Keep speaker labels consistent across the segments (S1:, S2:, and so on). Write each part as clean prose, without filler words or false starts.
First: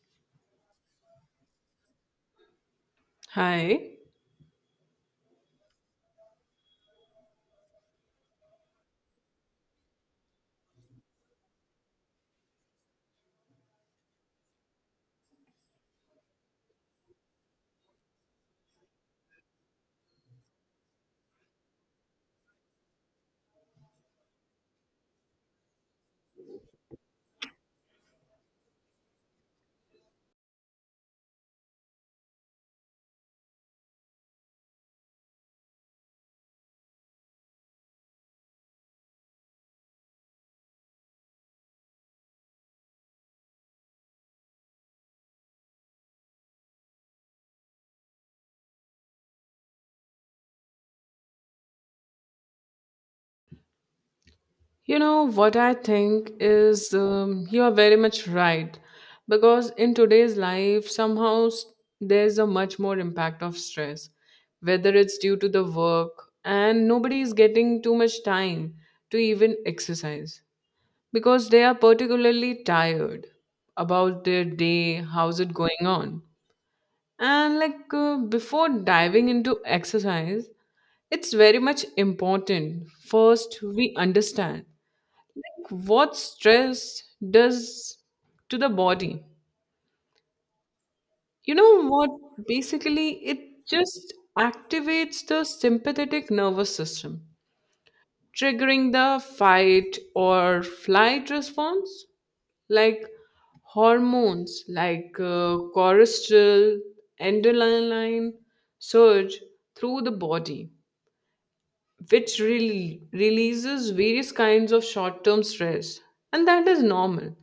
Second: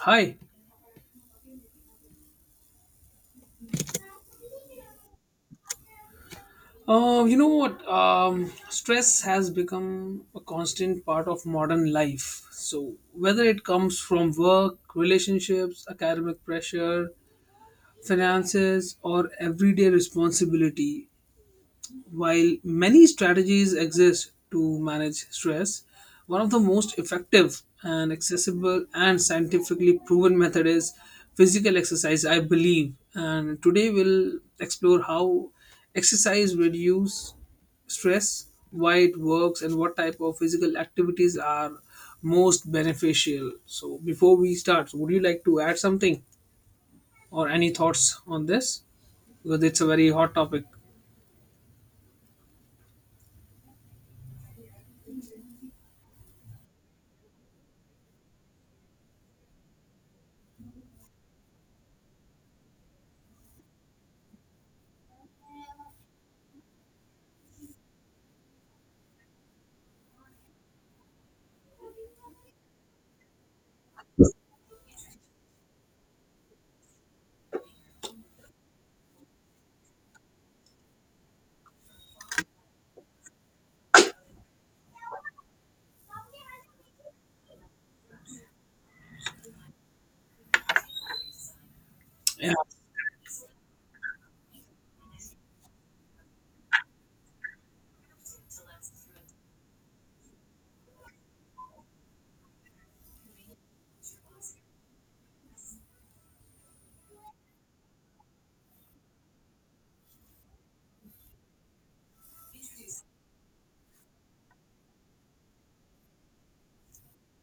S1: Hi.
S2: Hi.
S1: You know what? Stress has become a constant part of modern life. So, whether it comes from work, relationships, academic pressure, finances, or everyday responsibility, while many strategies exist to manage stress, one of the most effective and accessible and scientifically proven method is physical exercise, I believe. And today we'll explore how exercise reduce stress, why it works, and what type of physical activities are most beneficial. So before we start, would you like to add something or any thoughts on this? Because it's a very hot topic.
S2: You know what I think is you are very much right because in today's life somehow there's a much more impact of stress, whether it's due to the work and nobody is getting too much time to even exercise because they are particularly tired about their day, how's it going on. And before diving into exercise, it's very much important first we understand what stress does to the body. You know what? Basically, it just activates the sympathetic nervous system, triggering the fight or flight response, like hormones like cortisol, adrenaline surge through the body, which really releases various kinds of short term stress. And that is normal.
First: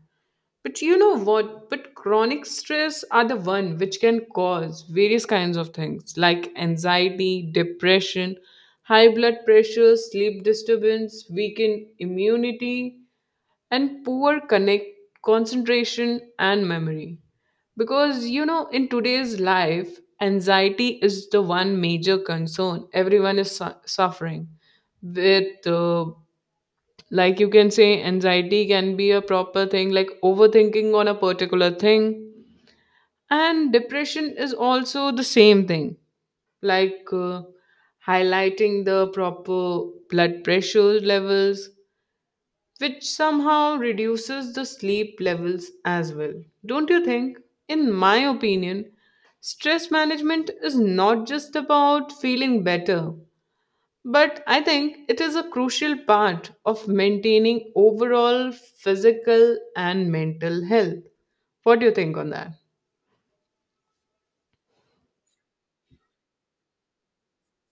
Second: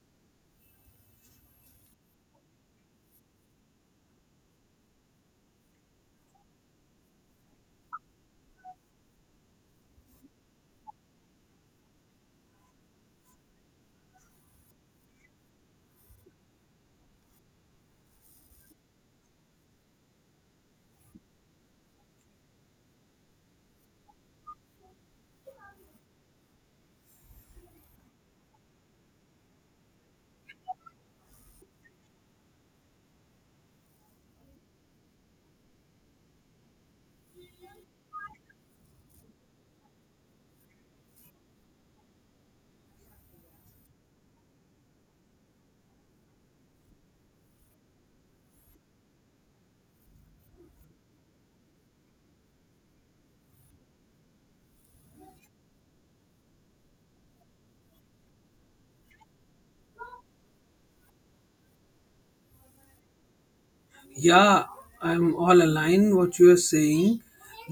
S2: But you know what? But chronic stress are the one which can cause various kinds of things like anxiety, depression, high blood pressure, sleep disturbance, weakened immunity, and poor connect concentration and memory. Because you know, in today's life, anxiety is the one major concern everyone is suffering with. Like you can say anxiety can be a proper thing like overthinking on a particular thing, and depression is also the same thing, like uh, highlighting the proper blood pressure levels, which somehow reduces the sleep levels as well. Don't you think, in my opinion, stress management is not just about feeling better, but I think it is a crucial part of maintaining overall physical and mental health. What do you think on that?
S1: Yeah, I'm all aligned what you are saying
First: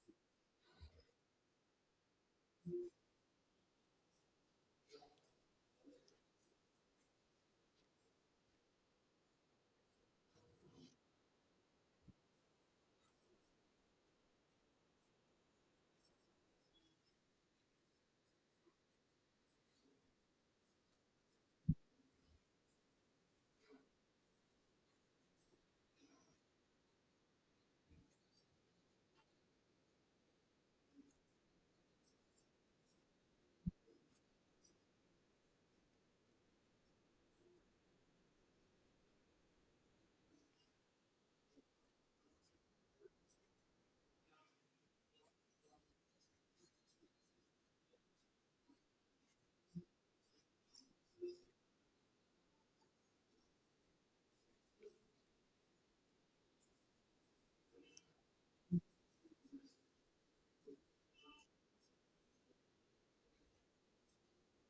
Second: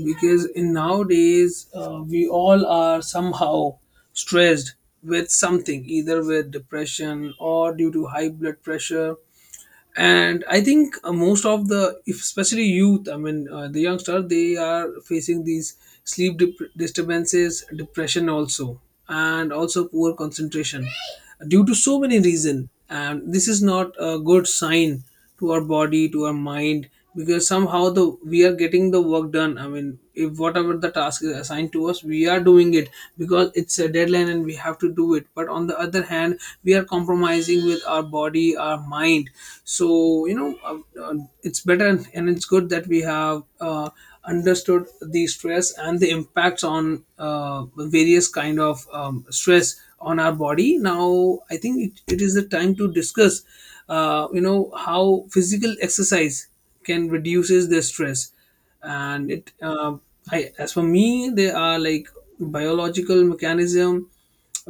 S1: because in nowadays we all are somehow stressed with something either with depression or due to high blood pressure. And I think most of the, if especially youth, I mean the youngster, they are facing these sleep disturbances, depression also, and also poor concentration due to so many reason. And this is not a good sign to our body, to our mind, because somehow the we are getting the work done. I mean, if whatever the task is assigned to us, we are doing it because it's a deadline and we have to do it, but on the other hand we are compromising with our body, our mind. So uh, it's better and it's good that we have understood the stress and the impacts on various kind of stress on our body. Now I think it is the time to discuss how physical exercise can reduces their stress. And it I, as for me, they are like biological mechanism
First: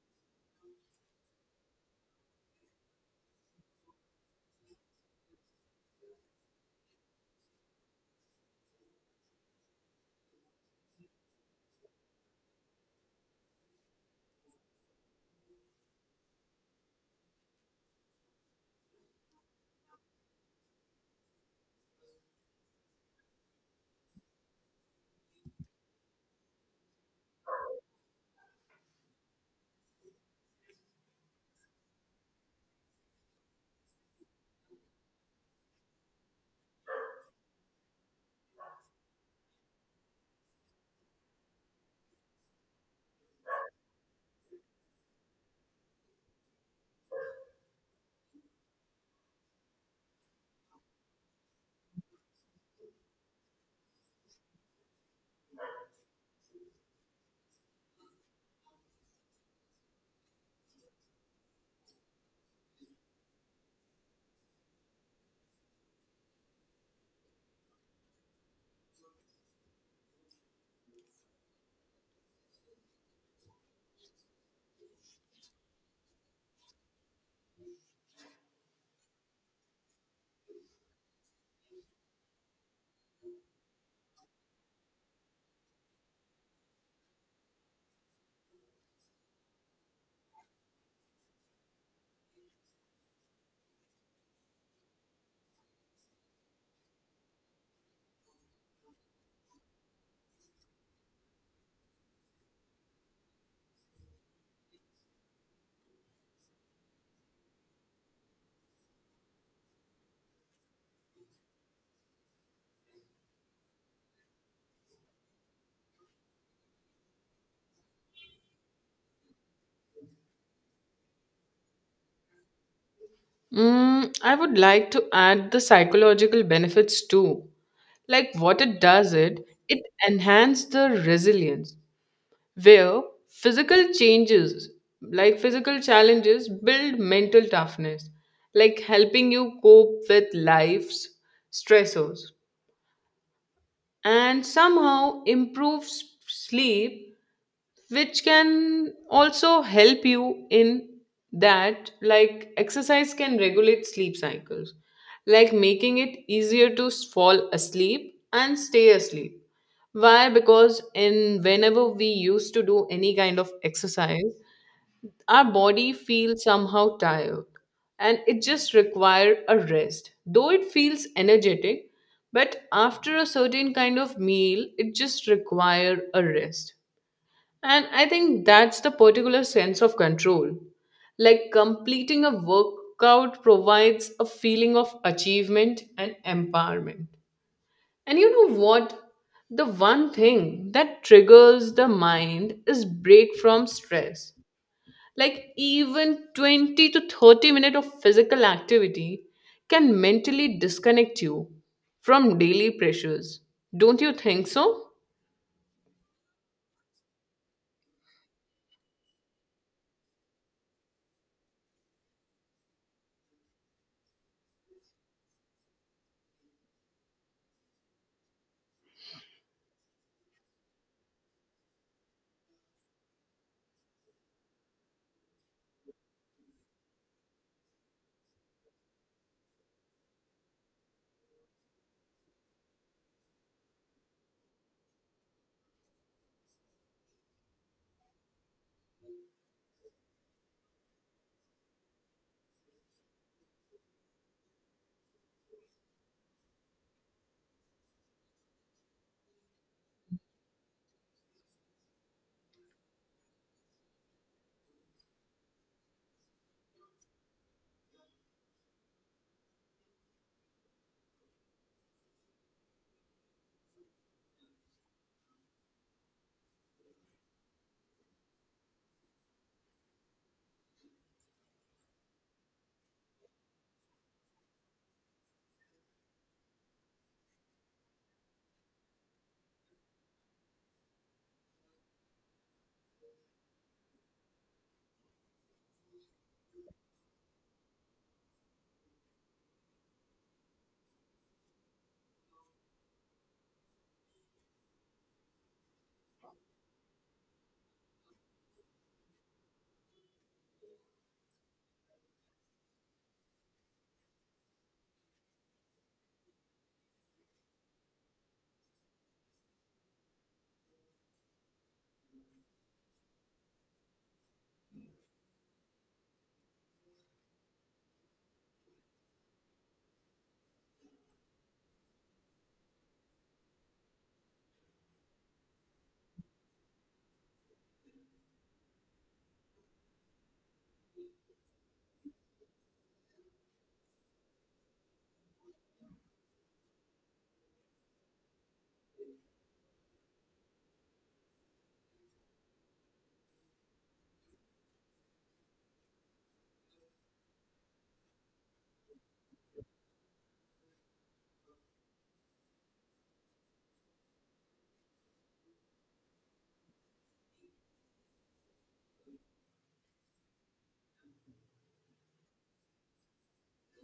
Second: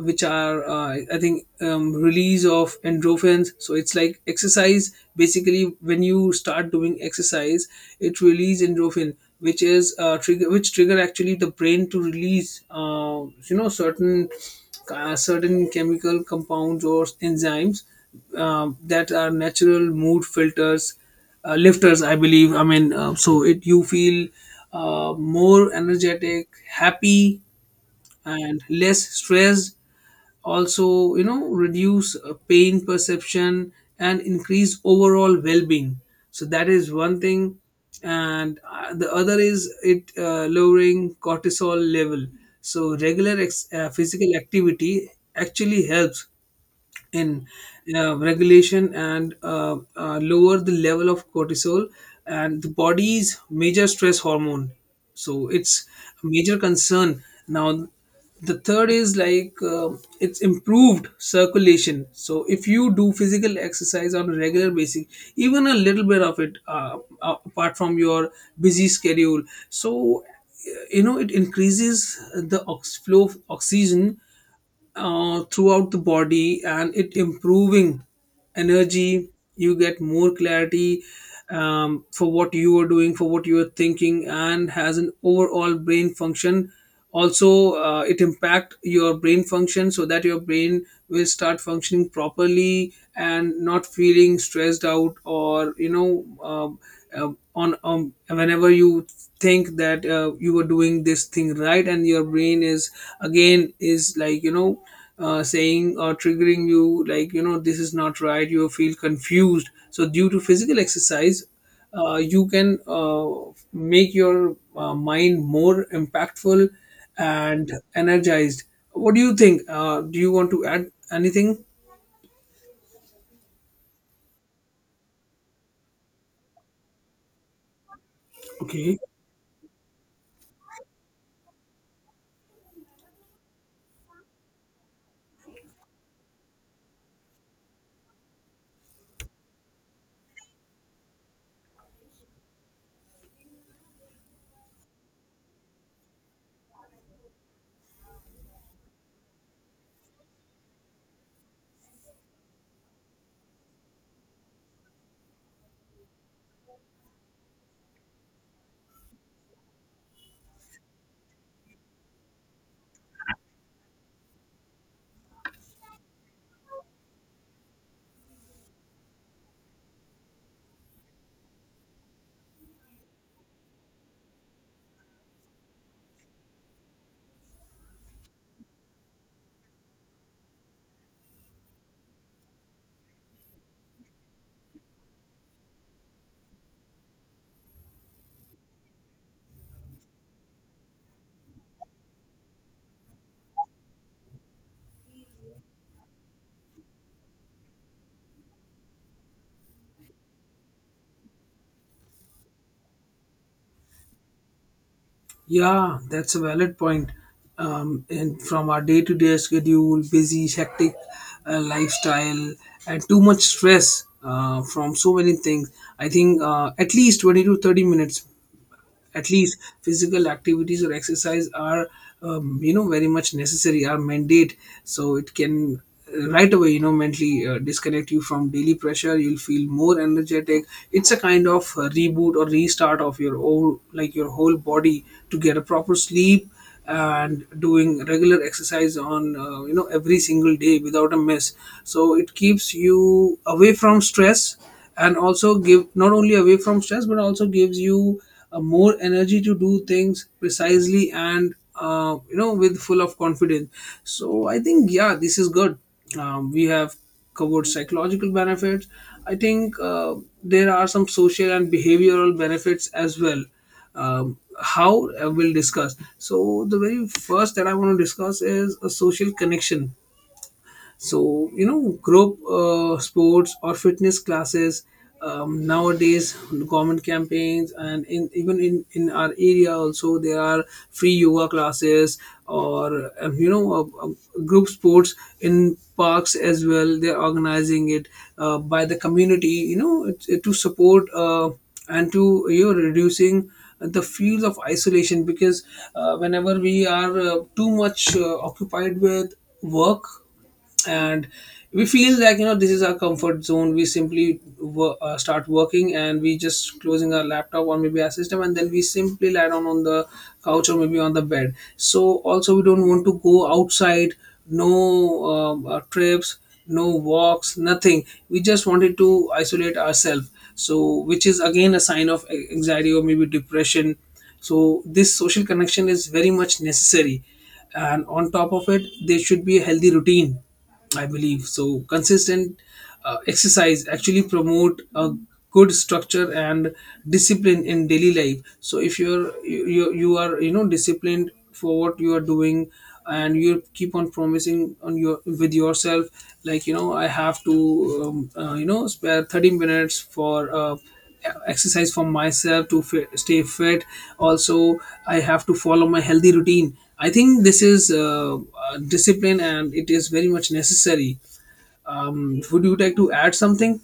S1: which are, I think, release of endorphins. So it's like exercise basically when you start doing exercise, it release endorphin, which is trigger, which trigger actually the brain to release certain, certain chemical compounds or enzymes that are natural mood filters, lifters, I believe. I mean, so it you feel more energetic, happy, and less stress. Also, you know, reduce pain perception and increase overall well-being. So that is one thing. And the other is it lowering cortisol level. So regular physical activity actually helps in regulation and lower the level of cortisol and the body's major stress hormone. So it's a major concern now. The third is like, it's improved circulation. So if you do physical exercise on a regular basis, even a little bit of it, apart from your busy schedule, so you know, it increases the flow of oxygen throughout the body, and it improving energy. You get more clarity, for what you are doing, for what you are thinking, and has an overall brain function. Also, it impact your brain function so that your brain will start functioning properly and not feeling stressed out, or you know, on whenever you think that you were doing this thing right, and your brain is again is like, you know, saying or triggering you like, you know, this is not right, you feel confused. So due to physical exercise, you can make your mind more impactful and energized. What do you think? Do you want to add anything?
S2: Mm, I would like to add the psychological benefits too. Like what it
S1: Okay.
S2: does it, it enhances the resilience, where physical changes, like physical challenges build mental toughness, like helping you cope with life's stressors, and somehow improve sleep, which can also help you in that. Like exercise can regulate sleep cycles, like making it easier to fall asleep and stay asleep. Why? Because in whenever we used to do any kind of exercise, our body feels somehow tired and it just requires a rest, though it feels energetic, but after a certain kind of meal it just requires a rest. And I think that's the particular sense of control, like completing a workout provides a feeling of achievement and empowerment. And you know what, the one thing that triggers the mind is break from stress. Like even 20 to 30 minutes of physical activity can mentally disconnect you from daily pressures. Don't you think so?
S1: Yeah, that's a valid point. And from our day to day schedule, busy, hectic lifestyle, and too much stress from so many things, I think, at least 20 to 30 minutes at least physical activities or exercise are, you know, very much necessary, are mandate. So it can right away, you know, mentally disconnect you from daily pressure. You'll feel more energetic. It's a kind of reboot or restart of your whole, like your whole body, to get a proper sleep. And doing regular exercise on, you know, every single day without a miss, so it keeps you away from stress, and also give not only away from stress but also gives you more energy to do things precisely and, you know, with full of confidence. So I think, yeah, this is good. We have covered psychological benefits. I think, there are some social and behavioral benefits as well. How, we'll discuss, so the very first that I want to discuss is a social connection. So you know, group sports or fitness classes, nowadays government campaigns, and in our area also, there are free yoga classes or, group sports in parks as well, they're organizing it by the community. You know, to support and to, you know, reducing the feels of isolation. Because whenever we are too much occupied with work, and we feel like, you know, this is our comfort zone, we simply start working, and we just closing our laptop or maybe our system, and then we simply lie down on the couch or maybe on the bed. So also we don't want to go outside, no, trips, no walks, nothing. We just wanted to isolate ourselves. So which is again a sign of anxiety or maybe depression. So this social connection is very much necessary, and on top of it there should be a healthy routine, I believe. So consistent exercise actually promote a good structure and discipline in daily life. So if you are, you know, disciplined for what you are doing, and you keep on promising on your with yourself, like, you know, I have to, spare 30 minutes for exercise for myself to stay fit. Also, I have to follow my healthy routine. I think this is discipline, and it is very much necessary. Would you like to add something?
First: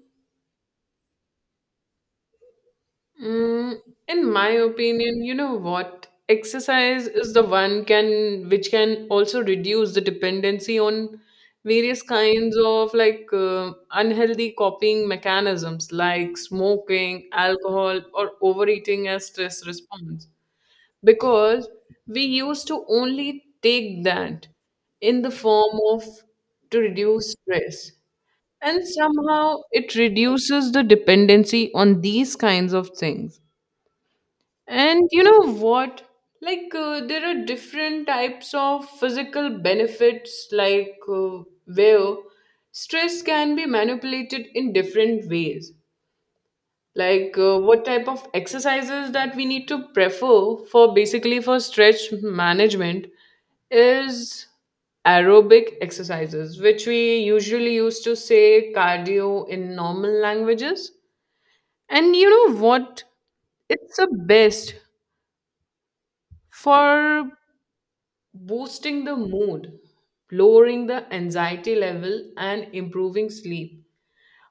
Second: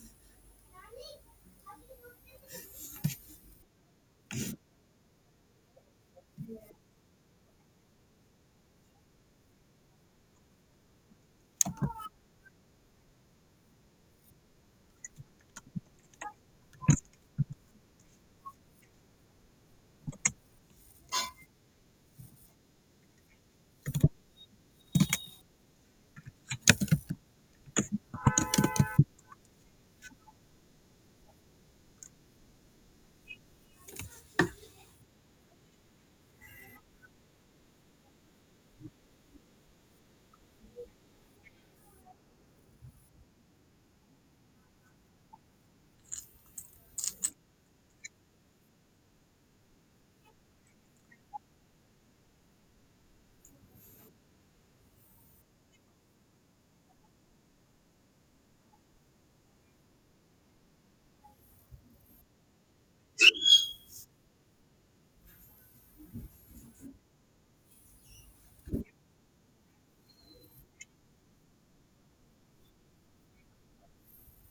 S2: Mm, in my opinion, you know what? Exercise is the one can which can also reduce the dependency on various kinds of unhealthy coping mechanisms like smoking, alcohol, or overeating as stress response. Because we used to only take that in the form of to reduce stress, and somehow it reduces the dependency on these kinds of things. And you know what, there are different types of physical benefits, where stress can be manipulated in different ways. What type of exercises that we need to prefer for basically for stretch management is aerobic exercises, which we usually used to say cardio in normal languages. And you know what, it's the best for boosting the mood, lowering the anxiety level and improving sleep.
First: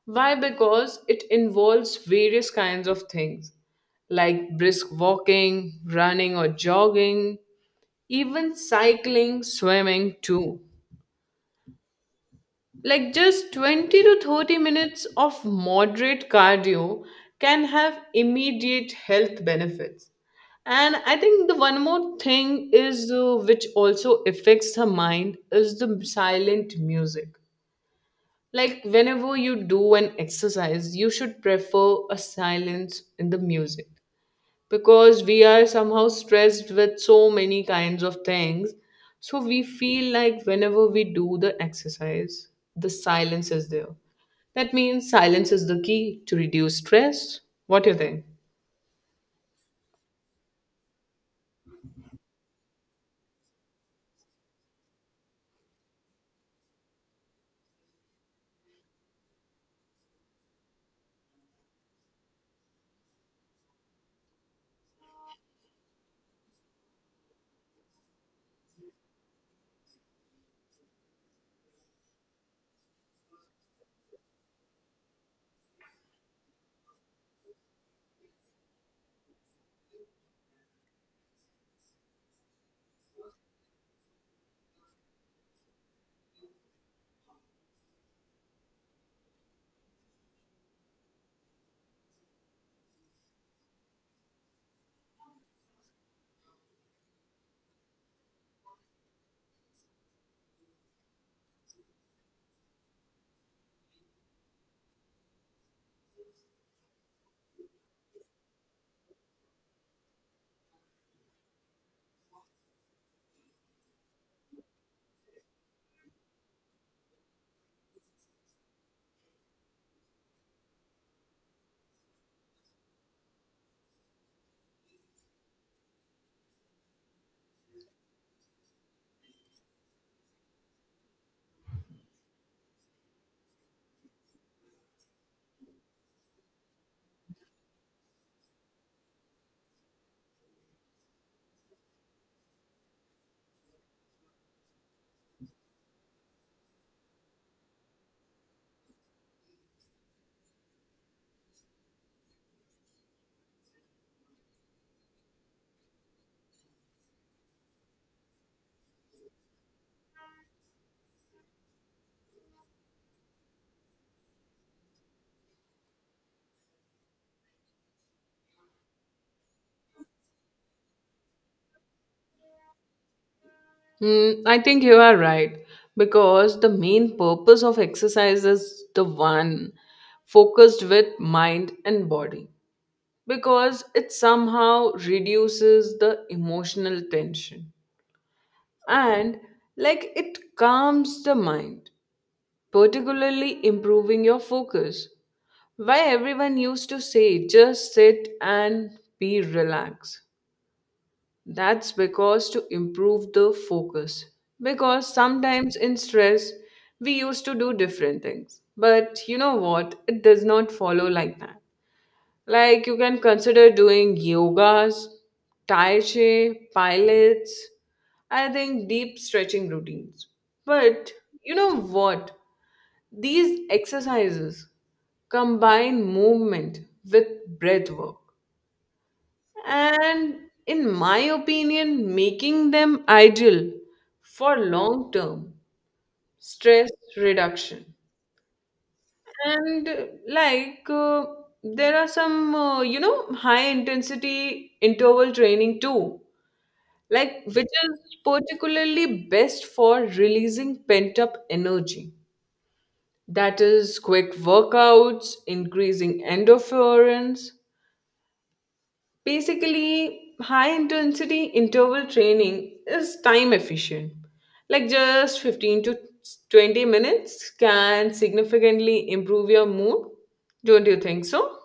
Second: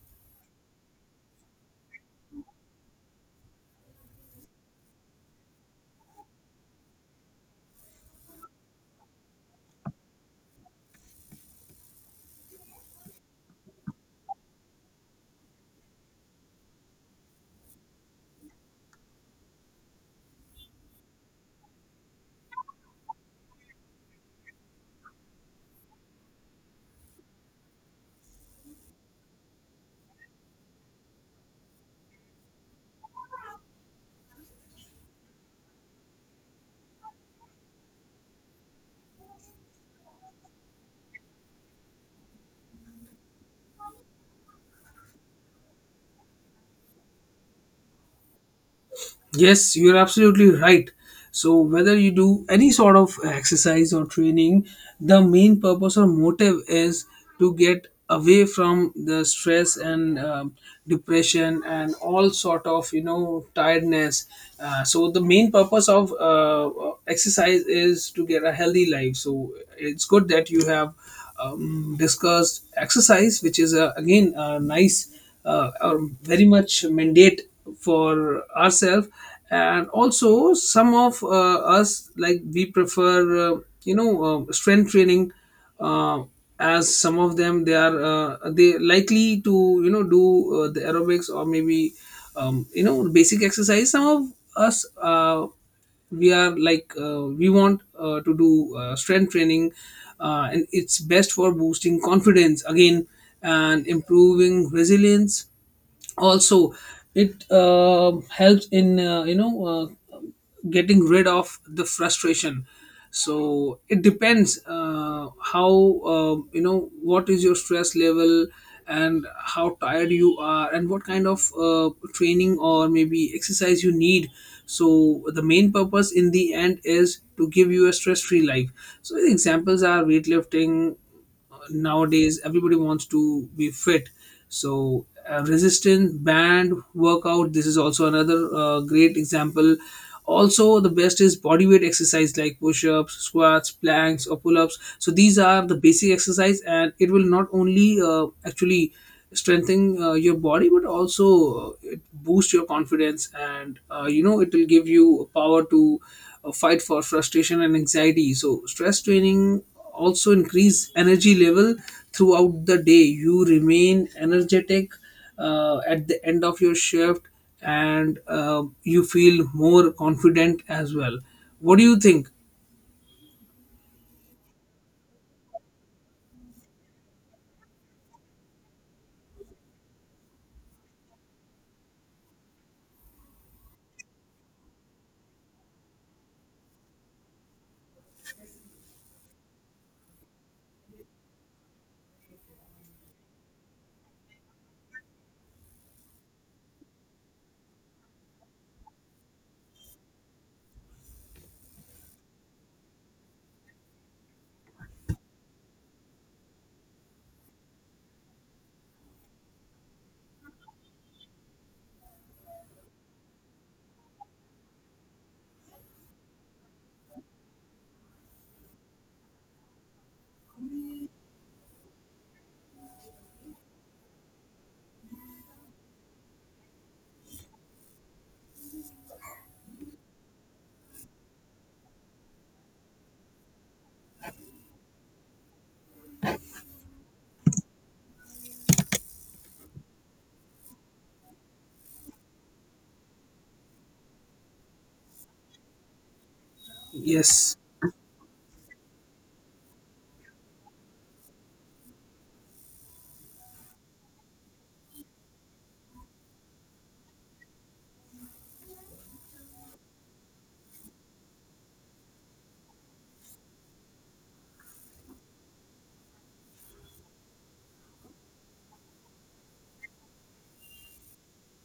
S2: Why? Because it involves various kinds of things like brisk walking, running or jogging, even cycling, swimming too. Like just 20 to 30 minutes of moderate cardio can have immediate health benefits. And I think the one more thing is which also affects the mind is the silent music. Like whenever you do an exercise, you should prefer a silence in the music, because we are somehow stressed with so many kinds of things. So we feel like whenever we do the exercise, the silence is there. That means silence is the key to reduce stress. What do you think?
S1: Yes, you're absolutely right. So, whether you do any sort of exercise or training, the main purpose or motive is to get away from the stress and, depression, and all sort of, you know, tiredness. So, the main purpose of exercise is to get a healthy life. So, it's good that you have discussed exercise, which is a, again, a nice, are very much mandate for ourselves. And also, some of us, like, we prefer strength training, uh, as some of them, they are they likely to, you know, do the aerobics, or maybe, you know, basic exercise. Some of us, we are like, we want, to do, strength training, and it's best for boosting confidence again, and improving resilience. Also, it helps in, getting rid of the frustration. So it depends, how, you know, what is your stress level and how tired you are and what kind of training or maybe exercise you need. So the main purpose in the end is to give you a stress free life. So the examples are weightlifting. Nowadays everybody wants to be fit. So resistance band workout, this is also another great example. Also, the best is bodyweight exercise like push-ups, squats, planks, or pull-ups. So these are the basic exercise, and it will not only actually strengthen your body, but also it boosts your confidence, and you know it will give you power to fight for frustration and anxiety. So stress training also increase energy level. Throughout the day you remain energetic at the end of your shift, and you feel more confident as well. What do you think?
S2: Hmm, I think you are right because the main purpose of exercise is the one focused with mind and body, because it somehow reduces the emotional tension, and like it calms the mind, particularly improving your focus. Why everyone used to say just sit and be relaxed? That's because to improve the focus, because sometimes in stress we used to do different things, but you know what, it does not follow like that. Like you can consider doing yogas, tai chi, pilates, I think deep stretching routines. But you know what? These exercises combine movement with breath work. And in my opinion, making them ideal for long term stress reduction. And like There are some you know high intensity interval training too, like
S1: Yes.
S2: which is particularly best for releasing pent up energy. That is quick workouts, increasing endorphins. Basically, high intensity interval training is time efficient. Like just 15 to 20 minutes can significantly improve your mood. Don't you think so?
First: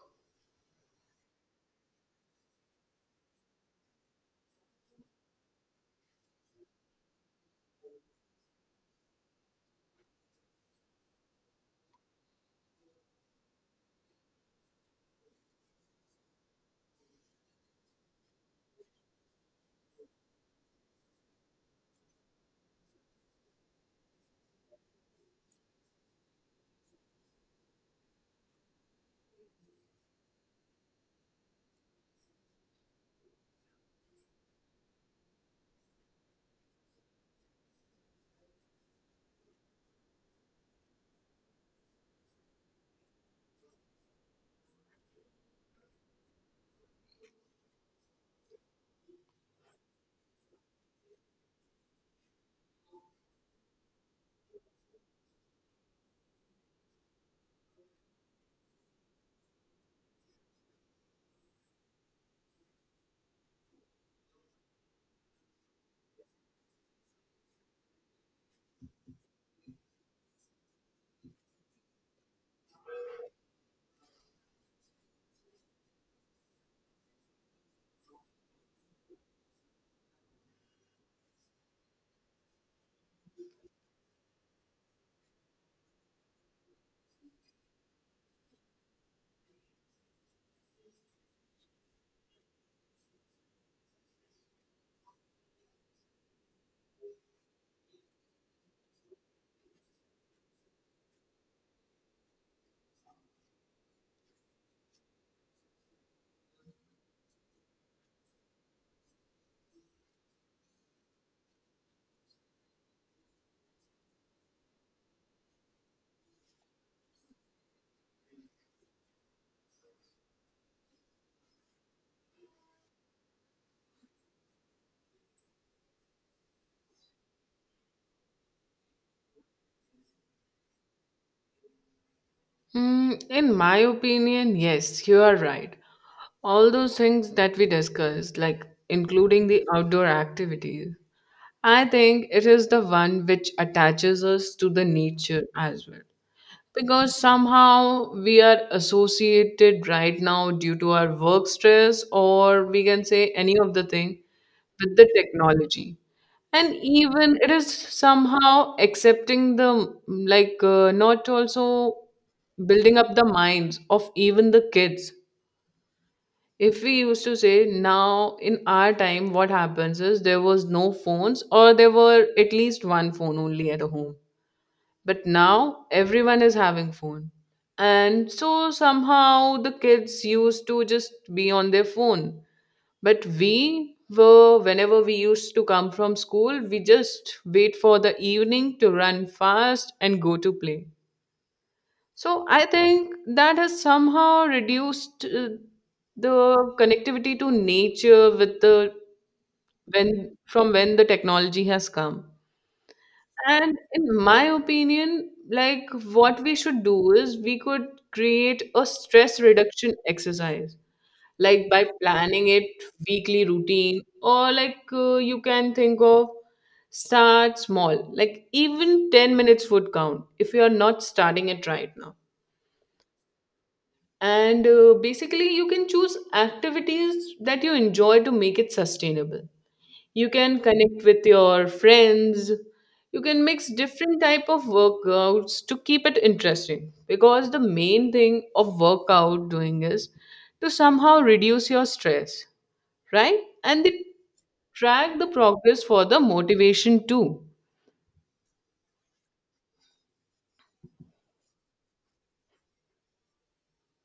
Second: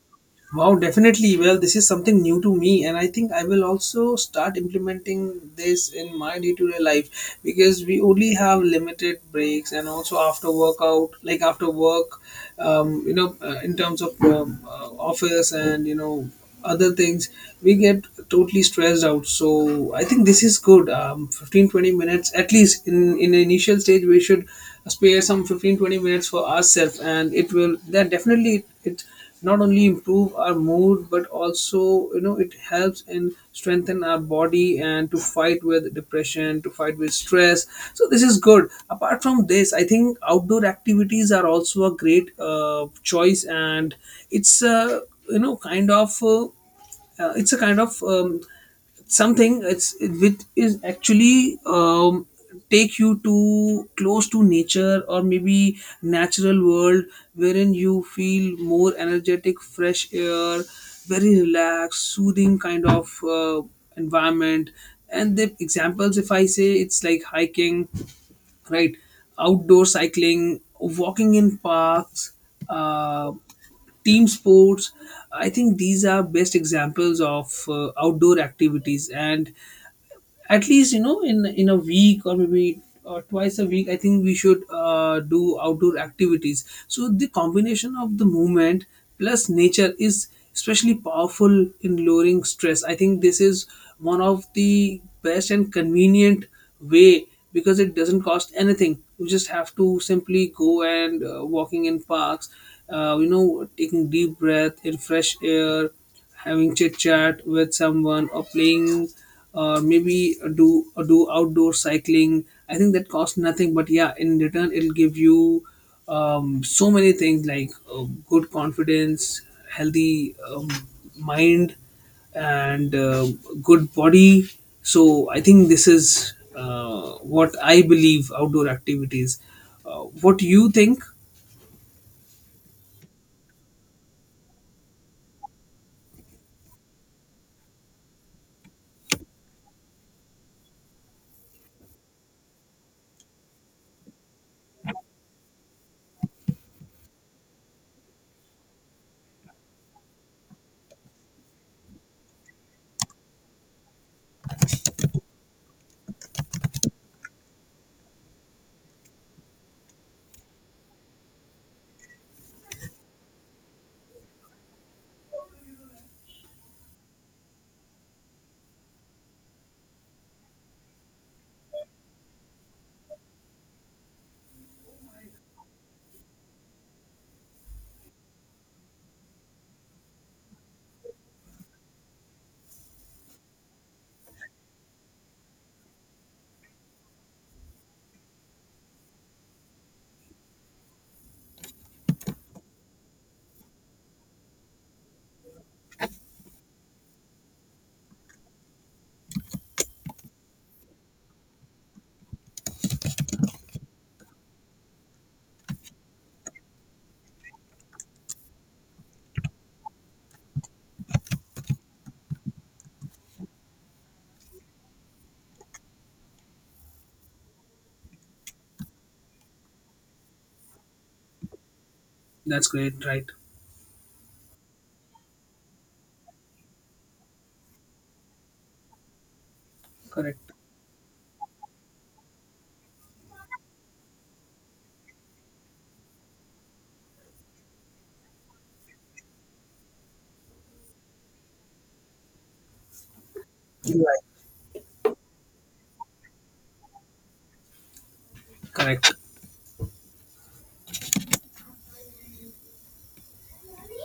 S1: Wow, definitely. Well, this is something new to me, and I think I will also start implementing this in my day to day life because we only have limited breaks, and also after workout, like after work, you know, in terms of office and you know other things, we get totally stressed out. So I think this is good. 15-20 minutes at least in the initial stage, we should spare some 15-20 minutes for ourselves, and it will that definitely it, it not only improve our mood but also, you know, it helps and strengthen our body, and to fight with depression, to fight with stress. So this is good. Apart from this, I think outdoor activities are also a great choice. And it's, you know kind of uh, it's a kind of, something, with is actually, take you to close to nature or maybe natural world, wherein you feel more energetic. Fresh air, very relaxed, soothing kind of environment. And the examples, if I say, it's like hiking, right? Outdoor cycling, walking in parks, uh, team sports. I think these are best examples of outdoor activities. And at least, you know, in a week, or maybe twice a week, I think we should do outdoor activities. So the combination of the movement plus nature is especially powerful in lowering stress. I think this is one of the best and convenient way, because it doesn't cost anything. You just have to simply go, and walking in parks, you know, taking deep breath in fresh air, having chit chat with someone, or playing, or maybe do outdoor cycling. I think that costs nothing, but yeah, in return it'll give you so many things, like good confidence, healthy, mind, and good body. So I think this is what I believe outdoor activities. What you think?
S2: Mm, in my opinion, yes, you are right. All those things that we discussed, like including the outdoor activities, I think it is the one which attaches us to the nature as well. Because somehow we are associated right now due to our work stress, or we can say any of the thing with the technology. And even it is somehow accepting the not also building up the minds of even the kids. If we used to say now in our time, what happens is there was no phones, or there were at least one phone only at a home, but now everyone is having phone. And so somehow the kids used to just be on their phone, but whenever we used to come from school, we just wait for the evening to run fast and go to play. So I think that has somehow reduced the connectivity to nature with the when from when the technology has come. And in my opinion, like what we should do is we could create a stress reduction exercise, like by planning it weekly routine, or you can think of start small, like even 10 minutes would count if you are not starting it right now.
S1: That's great, right?
S2: And Basically, you can choose activities that you enjoy to make it sustainable. You
S1: Correct.
S2: can connect with your friends, you can mix different type of workouts to keep it interesting, because the main thing of workout doing is to somehow reduce your stress, right? And they
S1: Right.
S2: track the progress for the motivation too.
S1: Correct.